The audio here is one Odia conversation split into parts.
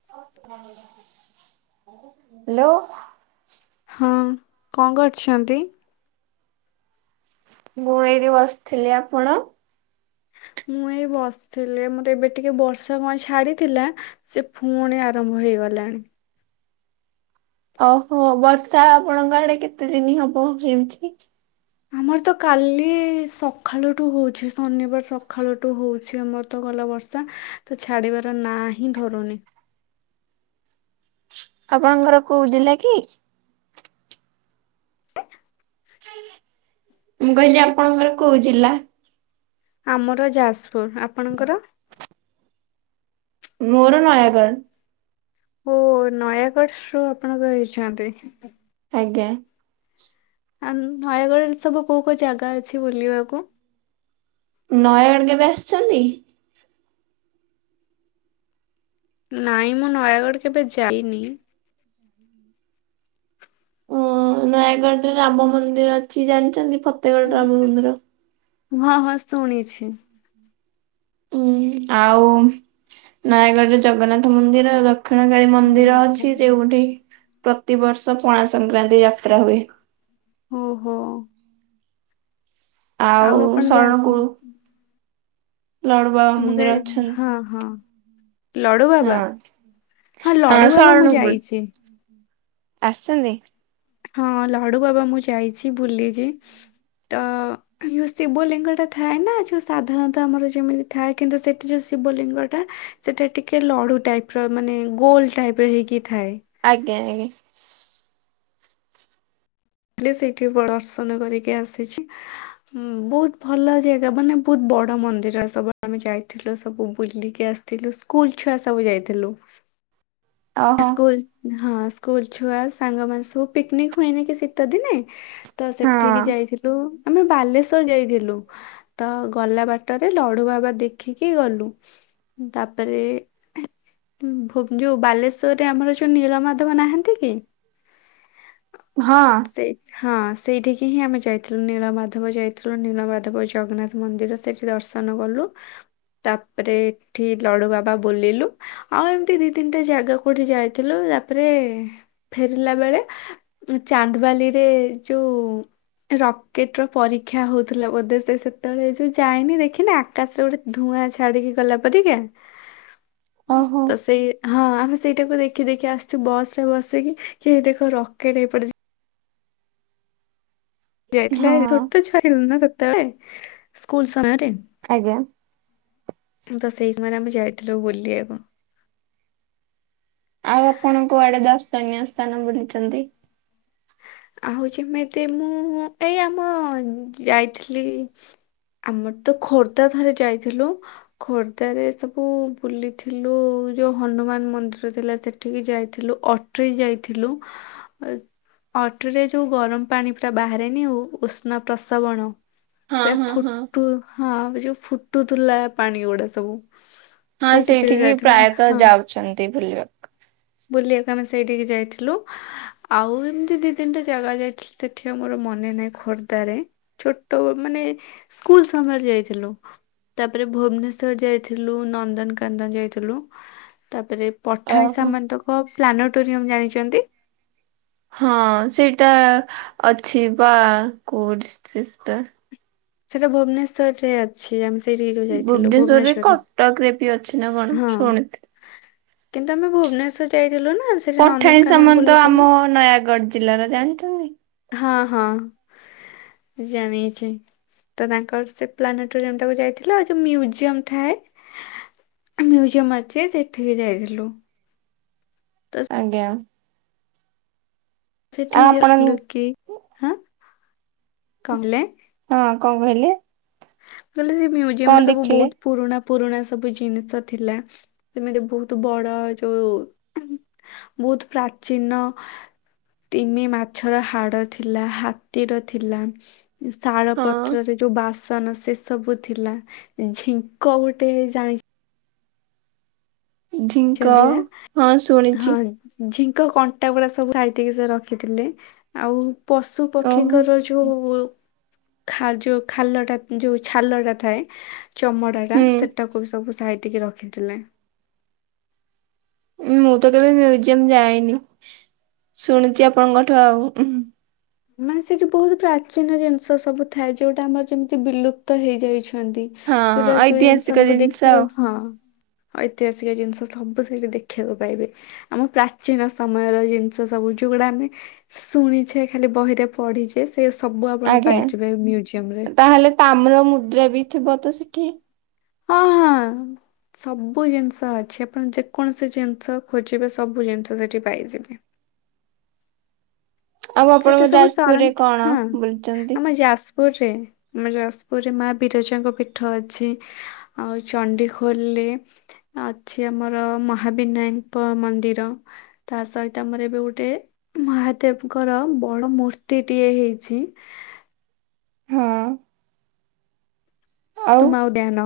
ହ୍ୟାଲୋ। ହଁ କଣ କରୁଛନ୍ତି? ମୁଁ ଏଇଠି ବସିଥିଲି। ଆପଣ? ମୁଁ ଏଇ ବସିଥିଲି ମୋର ଏବେ ଟିକେ ବର୍ଷା କଣ ଛାଡିଥିଲା। ସେ ପୁଣି ଆରମ୍ଭ ହେଇଗଲାଣି। ଓହୋ ବର୍ଷା ଆପଣଙ୍କ ଆଡେ କେତେ ଦିନ ହବ ହେଉଛି? ଆମର ତ କାଲି ସକାଳୁଠୁ ହଉଛି ଶନିବାର ସକାଳୁଠୁ ହଉଛି ଆମର। ଗଲା ବର୍ଷା ତ ଛାଡିବାର ନା ହିଁ ଧରୁନି। ଆପଣଙ୍କ ଘର କୋଉ ଜିଲ୍ଲା କି? ମୁଁ କହିଲି ଆପଣଙ୍କର କୋଉ ଜିଲ୍ଲା। ଆମର ଯାଜ୍ପୁର୍, ଆପଣଙ୍କର। ମୋର ନୟାଗଡ୍। ଓ ନୟାଗଡ଼ ରୁ ଆପଣ ଇଛନ୍ତି। ଆଜ୍ଞା। ଆ ନୟାଗଡ଼ରେ ସବୁ କୋଉ କୋଉ ଜାଗା ଅଛି ବୁଲିବାକୁ। ନୟାଗଡ୍ କେବେ ଆସିଟନ୍ତି। ନାଇଁ ମୁଁ ନୟାଗଡ଼ କେବେ ଯାଇନି। ଓ ନୟାଗଡରେ ରାମ ମନ୍ଦିର ଅଛି ଜାଣିଚନ୍ତି ଫତେଗଡ ରାମ ମନ୍ଦିର। ହଁ ହଁ ଶୁଣିଛି। ଉ ଆଉ ନୟାଗଡରେ ଜଗନ୍ନାଥ ମନ୍ଦିର ଲ ଦକ୍ଷିଣକାଳୀ ମନ୍ଦିର ଆଚ୍ଛା ଅଛି ଯୋଉଠି ପ୍ରତିବର୍ଷ ପଣା ସଂକ୍ରାନ୍ତି ଯାତ୍ରା ହୁଏ। ଓହୋ! ଆଉ ଆପଣ ଯା ଶରଣକୁଳୁ। ଲଡୁ ବାବା ମୁଁ ମନ୍ଦିର କେବ୍ ଅଛନ୍ତି। ହଁ, ହଁ। ଲଡୁବାବା ହଁ ହଁ, ହଁ ଲଡୁବାବା ମୁଁ ଯାଇଛି। ଆସଚନ୍ତି। ହଁ ଲଡୁ ବାବା ମୁଁ ଯାଇଛି ବୁଲିଛି ତ ଯୋଉ ଶିବ ଲିଙ୍ଗ ଟା ଥାଏ ନା ଯୋଉ ସାଧାରଣତଃ ଆମର ଯେମିତି ଥାଏ କିନ୍ତୁ ସେଠି ଯୋଉ ଶିବ ଲିଙ୍ଗ ଟା ସେଇଟା ଟିକେ ଲଡ଼ୁ ଟାଇପ୍ ର ମାନେ ଗୋଲା ଟାଇପ୍ ର ହେଇକି ଥାଏ। ଆଜ୍ଞା ଆଜ୍ଞା। ହେଲେ ସେଠି ବଡ଼ ଦର୍ଶନ କରିକି ଆସିଛି। ବୋହୁତ୍ ଭଲ ଜାଗା ମାନେ ବହୁତ ବଡ ମନ୍ଦିର ସବୁ ଆମେ ଯାଇଥିଲୁ ସବୁ ବୁଲିକି ଆସ୍ ଥିଲୁ ସ୍କୁଲ୍ ଛୁଆ ସବୁ ଯାଇଥିଲୁ। ଅହୋ! ସ୍କୁଲ୍ ହଁ ସ୍କୁଲ୍ ଛୁଆ ସାଙ୍ଗ ମାନେ ସବୁ ପିକ୍ନିକ୍ ହୁଏନି କି ଶୀତ ଦିନେ। ତ ସେଠିକି ହଁ ଯାଇଥିଲୁ ଆମେ ବାଲେଶ୍ଵର୍ ଯାଇଥିଲୁ। ତ ଗଲା ବାଟରେ ଲଡୁ ବାବା ଦେଖିକି ଗଲୁ। ତାପରେ ଭୁବ୍ ଯଉ ବାଲେ ଶୋର୍ରେ ଆମର ଯୋଉ ନୀଳ ମାଧବ ନାହାନ୍ତି କି। ହଁ। ସେଇ ହଁ ସେଇଠିକି ହିଁ ଆମେ ଯାଇଥିଲୁ ନୀଳମାଧବ ଯାଇଥିଲୁ, ନୀଳମାଧବ ଜଗନ୍ନାଥ ମନ୍ଦିର। ସେଠି ଦର୍ଶନ କଲୁ। ତାପ୍ରେ ଏଠି ଲଡୁ ବାବା ବୁଲିଲୁ ଆଉ ଏମିତି ଦି ତିନିଟା ଜାଗା କୋଉଠି ଯାଇଥିଲୁ ତାପ୍ରେ ଫେରିଲା ବେଳେ ଚାନ୍ଦ୍ବାଲି ରେ ଯୋଉ ରକେଟ୍ ର ପରୀକ୍ଷା ହଉଥିଲା ବୋଧେ ସେ ସେତେବେଳେ ଯୋଉ ଯାଇନି ଦେଖିନା। ଆକାଶ୍ରେ ଧୂଆଁ ଛାଡିକି ଗଲା ପରିକା ଓହୋ ତ ସେଇ ହଁ ଆମେ ସେଇଟାକୁ ଦେଖି ଦେଖି ଆସ୍ଛୁ ବସ୍ ରେ ବସିକି ହେଇ ଦେଖ ରକେଟ୍ ଏଇ ପଟେ ଯା ଯାଇଥିଲା ହଁ ଛୋଟ ଛୁଆ ଥିଲୁ ନା ସେତେବେଳେ ସ୍କୁଲ୍ ସମୟରେ। ଆଜ୍ଞା। ତ ସେଇ ସମୟ ରେ ଆମେ ଯାଇଥିଲୁ ବୁଲିବାକୁ। ଆଉ ଆପଣ କୁଆଡେ ଦର୍ଶନୀୟ ସ୍ଥାନ ବୁଲିଚନ୍ତି। ଆଉ ଯେମିତି ମୁଁ ଏଇ ଆମ ଯାଇଥିଲି। ଆମର୍ତ ଖୋର୍ଦ୍ଧା ଥରେ ଯାଇଥିଲୁ। ଖୋର୍ଦ୍ଧାରେ ସବୁ ବୁଲିଥିଲୁ ଯୋଉ ହନୁମାନ୍ ମନ୍ଦିର ଥିଲା ସେ ଠିକି ଯାଇଥିଲୁ ଅଟ୍ରି ଯାଇଥିଲୁ। ଅଟ୍ରି ରେ ଯୋଉ ଗରମ୍ ପାଣି ପୁରା ବାହାରେନି ଉଷ୍ଣ ପ୍ରସାବଣ। ହଁ ପୁରା ହଁ ହଁ ଫୁଟୁ ହଁ ସେ ଯୋଉ ଫୁଟୁଥିଲା ପାଣି ଗୁଡା ସବୁ। ହଁ ସେଇଠିକି ପ୍ରାୟତଃ ଯାଉଛନ୍ତି ବୁଲିବାକୁ। ବୁଲିଆକୁ ଆମେ ସେଇଠିକି ଯାଇଥିଲୁ ହା ହା ଆଉ ଏମ୍‌ତି ଦି ତିନ୍‌ଟା ଜାଗା ଯାଇଥିଲି ସେଠି ଆଉ ମୋର ମନେ ନାଇଁ ଖୋର୍ଦାରେ ଛୋଟ ମାନେ ସ୍କୁଲ୍ ସମୟରେ ଯାଇଥିଲୁ ତାପ୍‌ରେ ଭୁବ୍‌ନେଶ୍ୱର୍ ଯାଇଥିଲୁ ନନ୍ଦନ୍‌କାନ୍ଦନ୍ ଯାଇଥିଲୁ ଆ ତାପ୍‌ରେ ପଠାଣି ଓହୋ ସାମନ୍ତକ ପ୍ଲାନୋଟୋରିୟମ୍ ଜାଣିଚନ୍ତି ହଁ ସେଇଟା ଅଛି ବା କଉ ଡିସ୍ ଟିସ୍ ଟା ସେଟା ଭୁବ୍‌ନେଶ୍ୱର୍‌ରେ ଅଛି ଆମେ ସେଇଠିଗି ଜଉ ଯାଇଥିଲୁ ଭୁବ୍‌ଣେଶ୍ୱର୍‌ରେ ଟକ୍‌ରେ ପି ଅଛି ନାଁ କଣ ଛୁଣିଥିଲି କିନ୍ତୁ ଆମେ ଭୁବ୍‌ନେଶ୍ୱର୍‌ ଯାଇଥିଲୁ ନାଁ ସ୍ ପଠାଣି ସାମନ୍ତ ଆମ ନୟାଗଡ୍ ଜିଲ୍ଲାର ଜାଣିଚନ୍ତି ହଁ ହଁ ଜାଣିଚି ତ ତାଙ୍କର୍ ସେ ପ୍ଲାନେଟୋରିୟମ୍ ଟାକୁ ଯାଇଥିଲ ଯଉ ମ୍ୟୁଜିୟମ୍ ଥାଏ ମ୍ୟୁଜିୟମ୍ ଅଛି ସେଇଠିକି ଯାଇଥିଲୁ ତ ଆଜ୍ଞା ସେଠି ଆଉ ଆପଣ ଅତ୍‌ଲୁ କି ହାଁ କଙ୍ଗ୍‌ଲେ ହଁ କଣ୍ ଗହିଲେ ବେଲେ ସେ ମ୍ୟୁଜିୟମ୍‌ରେ ସବୁ ବହୁତ୍ ପୁରୁଣା ପୁରୁଣା ସବୁ ଜିନିଷ ଥିଲା ଏମିତି ବହୁତ୍ ବଡ ଜୁ ବହୁତ୍ ପ୍ରାଚୀନ ତିମି ମାଛର ହାଡ ଥିଲା ହାତୀର ଥିଲାଁ ଇସ୍ ଶାଳ ହଁ ପତ୍ରରେ ଯୋଉ ବାସ୍ ସନ ସେ ସବୁ ଥିଲା ଝିଙ୍କ ଗୋଟେ ଜାଣିଚ୍ ଝିଙ୍କ ହଁ ଶୁଣିଛି ହଁ ଝିଙ୍କ କଣ୍ଟା ଗୁଡା ସବୁ ସାଇତିକି ସେ ରଖିଥିଲେ ଆଉ ପଶୁ ଓହୋ ପକ୍ଷୀଙ୍କର ଜୁ ଖା ଯୋ ଖାଲ ଟା ଯୋଉ ଛାଲ ଡା ଥାଏ ଚମଡ଼ାଡା ହୁଁ। ସେଟାକୁ ବି ସବୁ ସାଇତିକି ରଖିଥିଲେଁ ମୁଁ ତ କେବେ ମ୍ୟୁଜିୟମ୍ ଯାଇନି ଶୁଣୁଚି ଆପଣଙ୍କଠୁ ଆଉ ମାନେ ସେ ବହୁତ୍ ପ୍ରାଚୀନ ଜିନ୍‌ଷ ସବୁ ଥାଏ ଜେଉଟା ଆମର୍ ଯେମ୍‌ତି ବିଲୁପ୍ତ ହେଇଯାଇଛନ୍ତି ହଁ ଯୋଉଟା ଯଉ ଐତିହାସିକ ୟଙ୍ଗ୍‌ସମ୍‌କୁ ଜିନିଷ ଆଉ। ଦେଖିବାକୁ ହଁ ଐତିହାସିକ ଜିନ୍‌ଷ ସବୁ ସେଇଠି ଦେଖିବାକୁ ପାଇବେ ଆମ ପ୍ରାଚୀନ ସମୟର ଜିନ୍‌ଷ ସବୁ ଯଉଗୁଡା ଆମେ ଶୁଣିଛେ ଖାଲି ବହିରେ ପଢିଛେ ସେ ସବୁ ଆପଣ ଆଜ୍ଞା ପାଇଯିବେ ମ୍ୟୁଜିୟମ୍‌ରେ ତାହେଲେ ତାମ୍ର ମୁଦ୍ରା ବି ଥିବ ତ ସେଠି ହଁ ହାଁ ସବୁ ଜିନ୍‌ଷ ଅଛି ଆପଣ ଯେକୌଣସି ଜିନ୍‌ଷ ଖୋଜିବେ ସବୁ ଜିନ୍‌ଷ ସେଠି ପାଇଯିବେ ଆଉ ସେଠୀ ଆପଣଙ୍କ ସବୁ ଯାଜପୁରରେ ସରଖିଁ କଣ ହଁ ବୁଲିଛନ୍ତି? ଆମ ଯାଜପୁର୍‌ରେ ଆମ ଜାସ୍‌ପୁର୍‌ରେ ମା ବିରଜାଙ୍କ ପୀଠ ଅଛି ଆଉ ଚଣ୍ଡି ଖୋଲେ ଅଛି ଆମର ମହାବିନାଇଁଙ୍କ ମନ୍ଦିର ତା ସହିତ ଆମର ଏବେ ଗୋଟେ ମହାଦେବ୍ କର ବଡ ମୂର୍ତ୍ତିଟିଏ ହେଇଛି ହଁ ଆଉ ତୁମା ଉଦ୍ୟାନଁ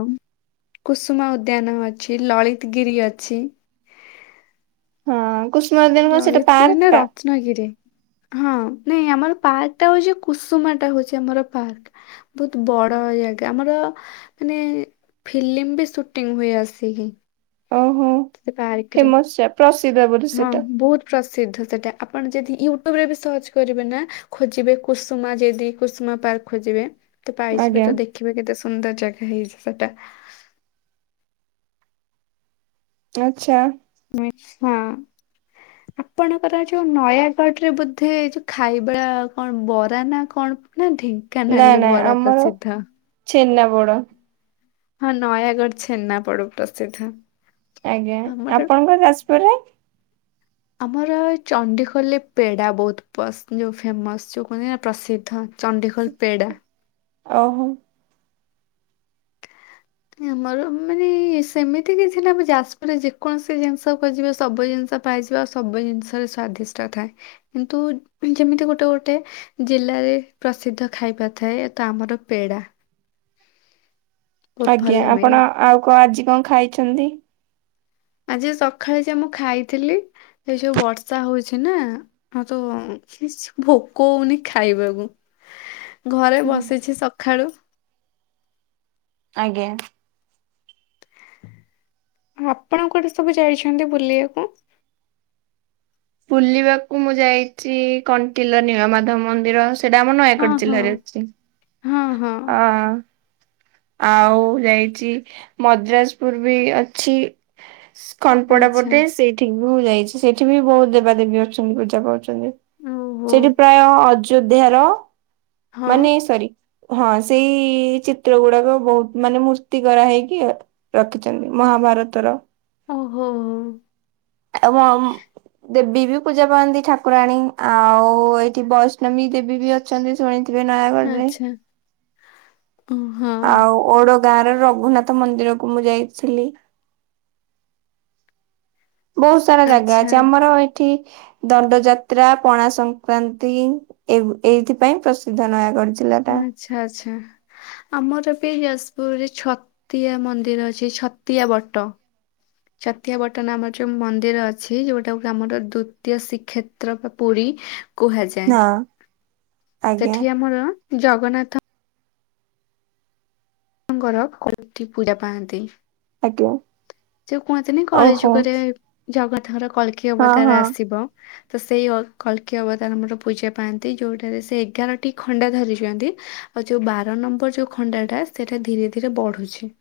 କୁସୁମା ଉଦ୍ୟାନ ଅଛି ଲଳିତ୍‌ଗିରି ଅଛି ହଁ କୁସୁମା ଉଦ୍ୟାନ ବା ସେଟା ପାର୍କ୍ ଟା ଚ୍ନଗିରି ହଁ ନାଇଁ ଆମର ପାର୍କ୍ ଟା ହୋଉଛି କୁସୁମା ଟା ହୋଉଛି ଆମର ପାର୍କ୍ ବହୁତ୍ ବଡ ଜାଗା ଆମର ମାନେ ଫିଲିମ୍‌ ବି ସୁଟିଂହୁଏ ଆସିଗି ଓହୋ ଫେମସ୍ୟା ପ୍ରସିଦ୍ଧ ବୋଲି ହଁ ବହୁତ୍ ପ୍ରସିଦ୍ଧ ସେଟା ଆପଣ ଯଦି ୟୁଟ୍ୟୁବ୍‌ରେ ବି ସର୍ଚ୍ଚ କରିବେ ନାଁ ଖୋଜିବେ କୁସୁମା ଯିଦି କୁସୁମା ପାର୍କ୍ ଖୋଜିବେ ତ ପାଇଯିବେ ଆଜ୍ଞା ତ ଦେଖିବେ କେତେ ସୁନ୍ଦର୍ ଜାଗା ହେଇସି ସେଟା ପଛା ଆଛା। ଆପଣଙ୍କର ଯୋଉ ନୟାଗଡ଼ରେ ବୋଧେ ଯୋଉ ଖାଇବା କଣ ବରା ନା କଣ ନା ଢେ ଙ୍କାନାଳରେ ବରା ପ୍ରସିଦ୍ଧ। ଛେନାପୋଡ଼। ହଁ ନୟାଗଡ଼ ଛେନାପୋଡ଼ ପ୍ରସିଦ୍ଧ। ଆଜ୍ଞା। ଆମର ଆପଣଙ୍କ ଯାଜପୁରରେ? ଆମର ଚଣ୍ଡିଖୋଲରେ ପେଡ଼ା ବହୁତ ଯେଉଁ ଫେମସ୍ ଯେଉଁ କୁହନ୍ତି ନା ପ୍ରସିଦ୍ଧ। ଚଣ୍ଡିଖୋଲ ପେଡ଼ା। ଓହୋ। ଆମର ମାନେ ସେମିତି କିଛି ନା ଯାଜପୁରରେ ଯେକୌଣସି ଜିନିଷ ଖୋଜିବ ସବୁ ଜିନିଷ ପାଇଯିବା ସବୁ ଜିନିଷରେ ସ୍ଵାଦିଷ୍ଟା ଥାଏ। କିନ୍ତୁ ଯେମିତି ଗୋଟେ ଗୋଟେ ଜିଲ୍ଲାରେ ପ୍ରସିଦ୍ଧ ଖାଇବା ଥାଏ। ତ ଆମର ପେଡା। ବହୁତ ଆଜ୍ଞା। ଭଲ ମିଳେ। ଆପଣ ଆଉ କଣ ଆଜି କଣ ଖାଇଛନ୍ତି? ଆଜି ସକାଳେ ଯା ମୁଁ ଖାଇଥିଲି ଏ ଯୋଉ ବର୍ଷା ହଉଛି ନା। ହଁ ତ କିଛି ଭୋକ ହୋଉନି ଖାଇବାକୁ। ଘରେ ବସିଛି ସକାଳୁ ଆଜ୍ଞା। ଆପଣ କୁଆଡେ ସବୁ ଯାଇଛନ୍ତି ବୁଲିବାକୁ? ବୁଲିବାକୁ ମୁଁ ଯାଇଛି କଣ୍ଟିଲୋ ନିଳମାଧବ ମନ୍ଦିର। ସେଇଟା ଆମ ହଁ ନୟାଗଡ଼ ହଁ ଜିଲ୍ଲାରେ ଅଛି। ହଁ। ଆଉ ଯାଇଛି ମଦ୍ରାସପୁର ବି ଅଛି। ଖନପଡା ଆଚ୍ଛା ପଟେ ସେଇଠ ଠିକ ବି ହ ଯାଇଛି ସେଠି ବି ବହୁତ ଦେବାଦେବୀ ଅଛନ୍ତି ପୂଜା ପାଉଛନ୍ତି। ଓହୋ ସେଠି ପ୍ରାୟ ଅଯୋଧ୍ୟାର ହଁ। ମାନେ ସରି ହଁ ସେଇ ଚିତ୍ର ଚିତ୍ର ଗୁଡାକ ବହୁତ ମାନେ ମୂର୍ତ୍ତି କରା ହେଇକି ରଖିଛନ୍ତି ମହାଭାରତର। ଓହୋ। ଏବଂ ଦେବୀ ବି ପୂଜା ପାଆନ୍ତି ଠାକୁରାଣୀ। ଆଉ ଏଇଠି ବୈଷ୍ଣବୀ ଦେବୀ ବି ଅ ଅଛନ୍ତି ଶୁଣିଥିବେ ନୟାଗଡ ରେ। ଓହୋ। ଆଉ ଓଡ ଗାଁ ର ରଘୁନାଥ ମନ୍ଦିରକୁ ମୁଁ ଯାଇଥିଲି। ବହୁତ ସାରା ଜାଗା ଆଚ୍ଛା, ଅଛି ଆମର ଏଠି। ଦଣ୍ଡ ଯାତ୍ରା ପଣା ସଂକ୍ରାନ୍ତି ଏବ୍ ଏଇଥିପାଇଁ ପ୍ରସିଦ୍ଧ ନୟାଗଡ଼। ଜିଲାଟା। ଆଛା ଆଚ୍ଛା। ଆମର ବି ଯାଜପୁରରେ ଛତିଆ ମନ୍ଦିର ଅଛି ଛତିଆ ବଟ। ଚାତିଆବଟ ଆମର ଯୋଉ ମନ୍ଦିର ଅଛି ଯୋଉଟାକୁ ଆମର ଦ୍ଵିତୀୟ ଶ୍ରୀକ୍ଷେତ ଚ୍ର ବା ପୁରୀ କୁହାଯାଏ। ହଁ ଆଜ୍ଞା ସେଠି ଆମର ଜଗନ୍ନାଥ ଙ୍କର କୋଟି ପୂଜା ପାଆନ୍ତି। ଆଜ୍ଞା। ଯଉ କୁହନ୍ତିନି କଳି ଓହୋ ଯୁଗରେ ଜଗନ୍ନାଥଙ୍କର କଳକି ହଁ ଅବତାର ହଁ ଆସିବ। ତ ସେଇ ଅ କଳକୀ ଅବତାର ଆମର ପୂଜା ପାଆନ୍ତି ଯୋଉଠାରେ ସେ ଏଗାରଟି ଖଣ୍ଡା ଧରିଛନ୍ତି ଆଉ ଯୋଉ ବାର ନମ୍ବର ଯୋଉ ଖଣ୍ଡାଟା ସେଇଟା ଧୀରେ ଧୀରେ ବଢୁଛି।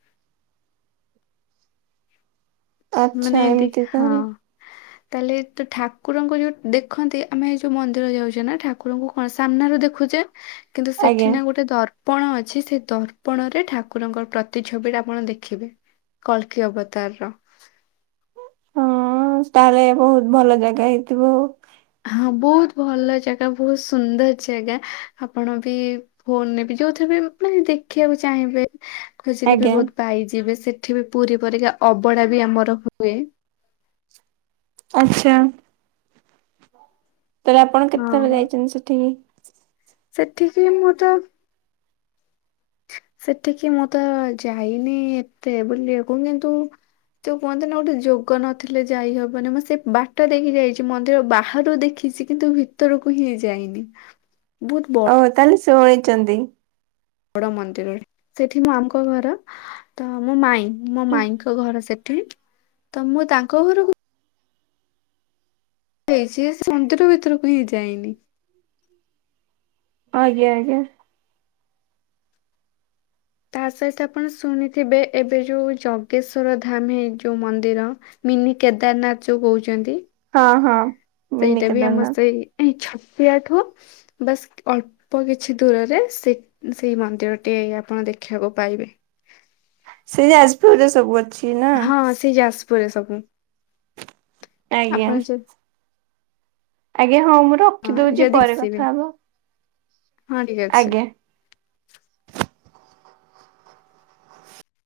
ଆଚ୍ଛା ମାନେ ଏନ୍ତି ଏମିତି ହଁ। ତାହେଲେ ତାହେଲେ ତ ଠାକୁରଙ୍କ ଯୋଉ ଦେଖନ୍ତି ଆମେ ଯୋଉ ମନ୍ଦିର ଯାଉଛେ ନା ଠାକୁରଙ୍କୁ କଣ ସାମ୍ନରେ ଦେଖୁଛେ କିନ୍ତୁ ଆଜ୍ଞା ସେଠି ନା ଗୋଟେ ଦର ପଣ ଅଛି ସେ ଦର୍ପଣ ରେ ଠାକୁରଙ୍କ ପ୍ରତି ଛବିଟା ଆପଣ ଦେଖିବେ। କଳ୍କୀ ଅବତାର୍ ର। ହଁ- ତାହେଲେ ବହୁତ୍ ଭଲ ଜାଗା ହେଇଥିବ ଆଉ। ହଁ ବହୁତ୍ ଭଲ ଜାଗା ବହୁତ୍ ସୁନ୍ଦର ଜାଗା ଆପଣ ବି ଫୋନ୍ ରେ ବି ଯଉଥିରେ ବି ମାନେ ଦେଖିବାକୁ ଚାହିଁବେ ଖୋଜିଲେ ବି ଆଜ୍ଞା ବହୁତ ପାଇଯିବେ ସେଠି ବି ପୁରୀ ପରିକା ଅବଡା ବି ଆମର ହୁଏ। ଆଛା। ତାହେଲେ ଆପଣ କେତେଥର ହଁ ଯାଇଚନ୍ତି ସେଠିକି? ସେଠିକି ମୁଁ ତ ସେଠିକି ମୁଁ ତ ଯାଇନି ଏତେ ବୁଲିବାକୁ କିନ୍ତୁ ଯଉ କୁହନ୍ତିନି ଗୋଟେ ଯୋଗ ନଥିଲେ ଯାଇହବନି ମୁଁ ସେ ବାଟ ଦେଖି ଯାଇଚି ମନ୍ଦିର ବାହାରୁ ଦେଖିଚି କିନ୍ତୁ ଭିତରକୁ ହିଁ ଯାଇନି ବହୁତ୍ ବ ଓ- ତାହେଲେ ଶୁଣିଚନ୍ତି। ବଡ ମନ୍ଦିରରେ ସେଠି ମୋ ମାମୁଁଙ୍କ ଘର ତ ମୋ ମାଇଁ ମୋ ମାଇଁଙ୍କ ଘର ସେଠି ତ ମୁଁ ତାଙ୍କ ଘରୁକୁ [unintelligible] ମନ୍ଦିର ଭିତରକୁ ହିଁ ଯାଇନି। ଆଜ୍ଞା -ଆଜ୍ଞା। ତା ସହିତ ଆପଣ ଶୁଣିଥିବେ ଏବେ ଯଉ ଜଗେଶ୍ଵର ଧାମୀ ଯଉ ମନ୍ଦିର ମିନି କେଦାରନାଥ୍ ଯଉ କହୁଚନ୍ତି। ହଁ- ହଁ। ମିନି ସେଇଟା ବି ଆମର କେଦାରନାଥ ସେଇ ଏଇ ଛତୀଆ ଠୁ ବାସ୍ ଅଳ୍ପ୍ ଅଳ୍ପ କିଛି ଦୂରରେ ସେ-ସେଇ ମନ୍ଦିରଟି ଆପଣ ଦେଖିବାକୁ ପାଇବେ। ସେଇ ଯାଜପୁରରେ ସବୁ ଅଛି? ନା? ହଁ ସେଇ ଯାଜପୁରରେ ସବୁ। ଆଜ୍ଞା। ଆପଣ ଯଦି ଆଜ୍ଞା ହଁ ମୁଁ ହଁ ରଖିଦଉଚି ଯଦି ପରେ ଆସିବେ କଥା ହବା। ହଁ ଠିକ୍ ଅଛି। ଆଜ୍ଞା।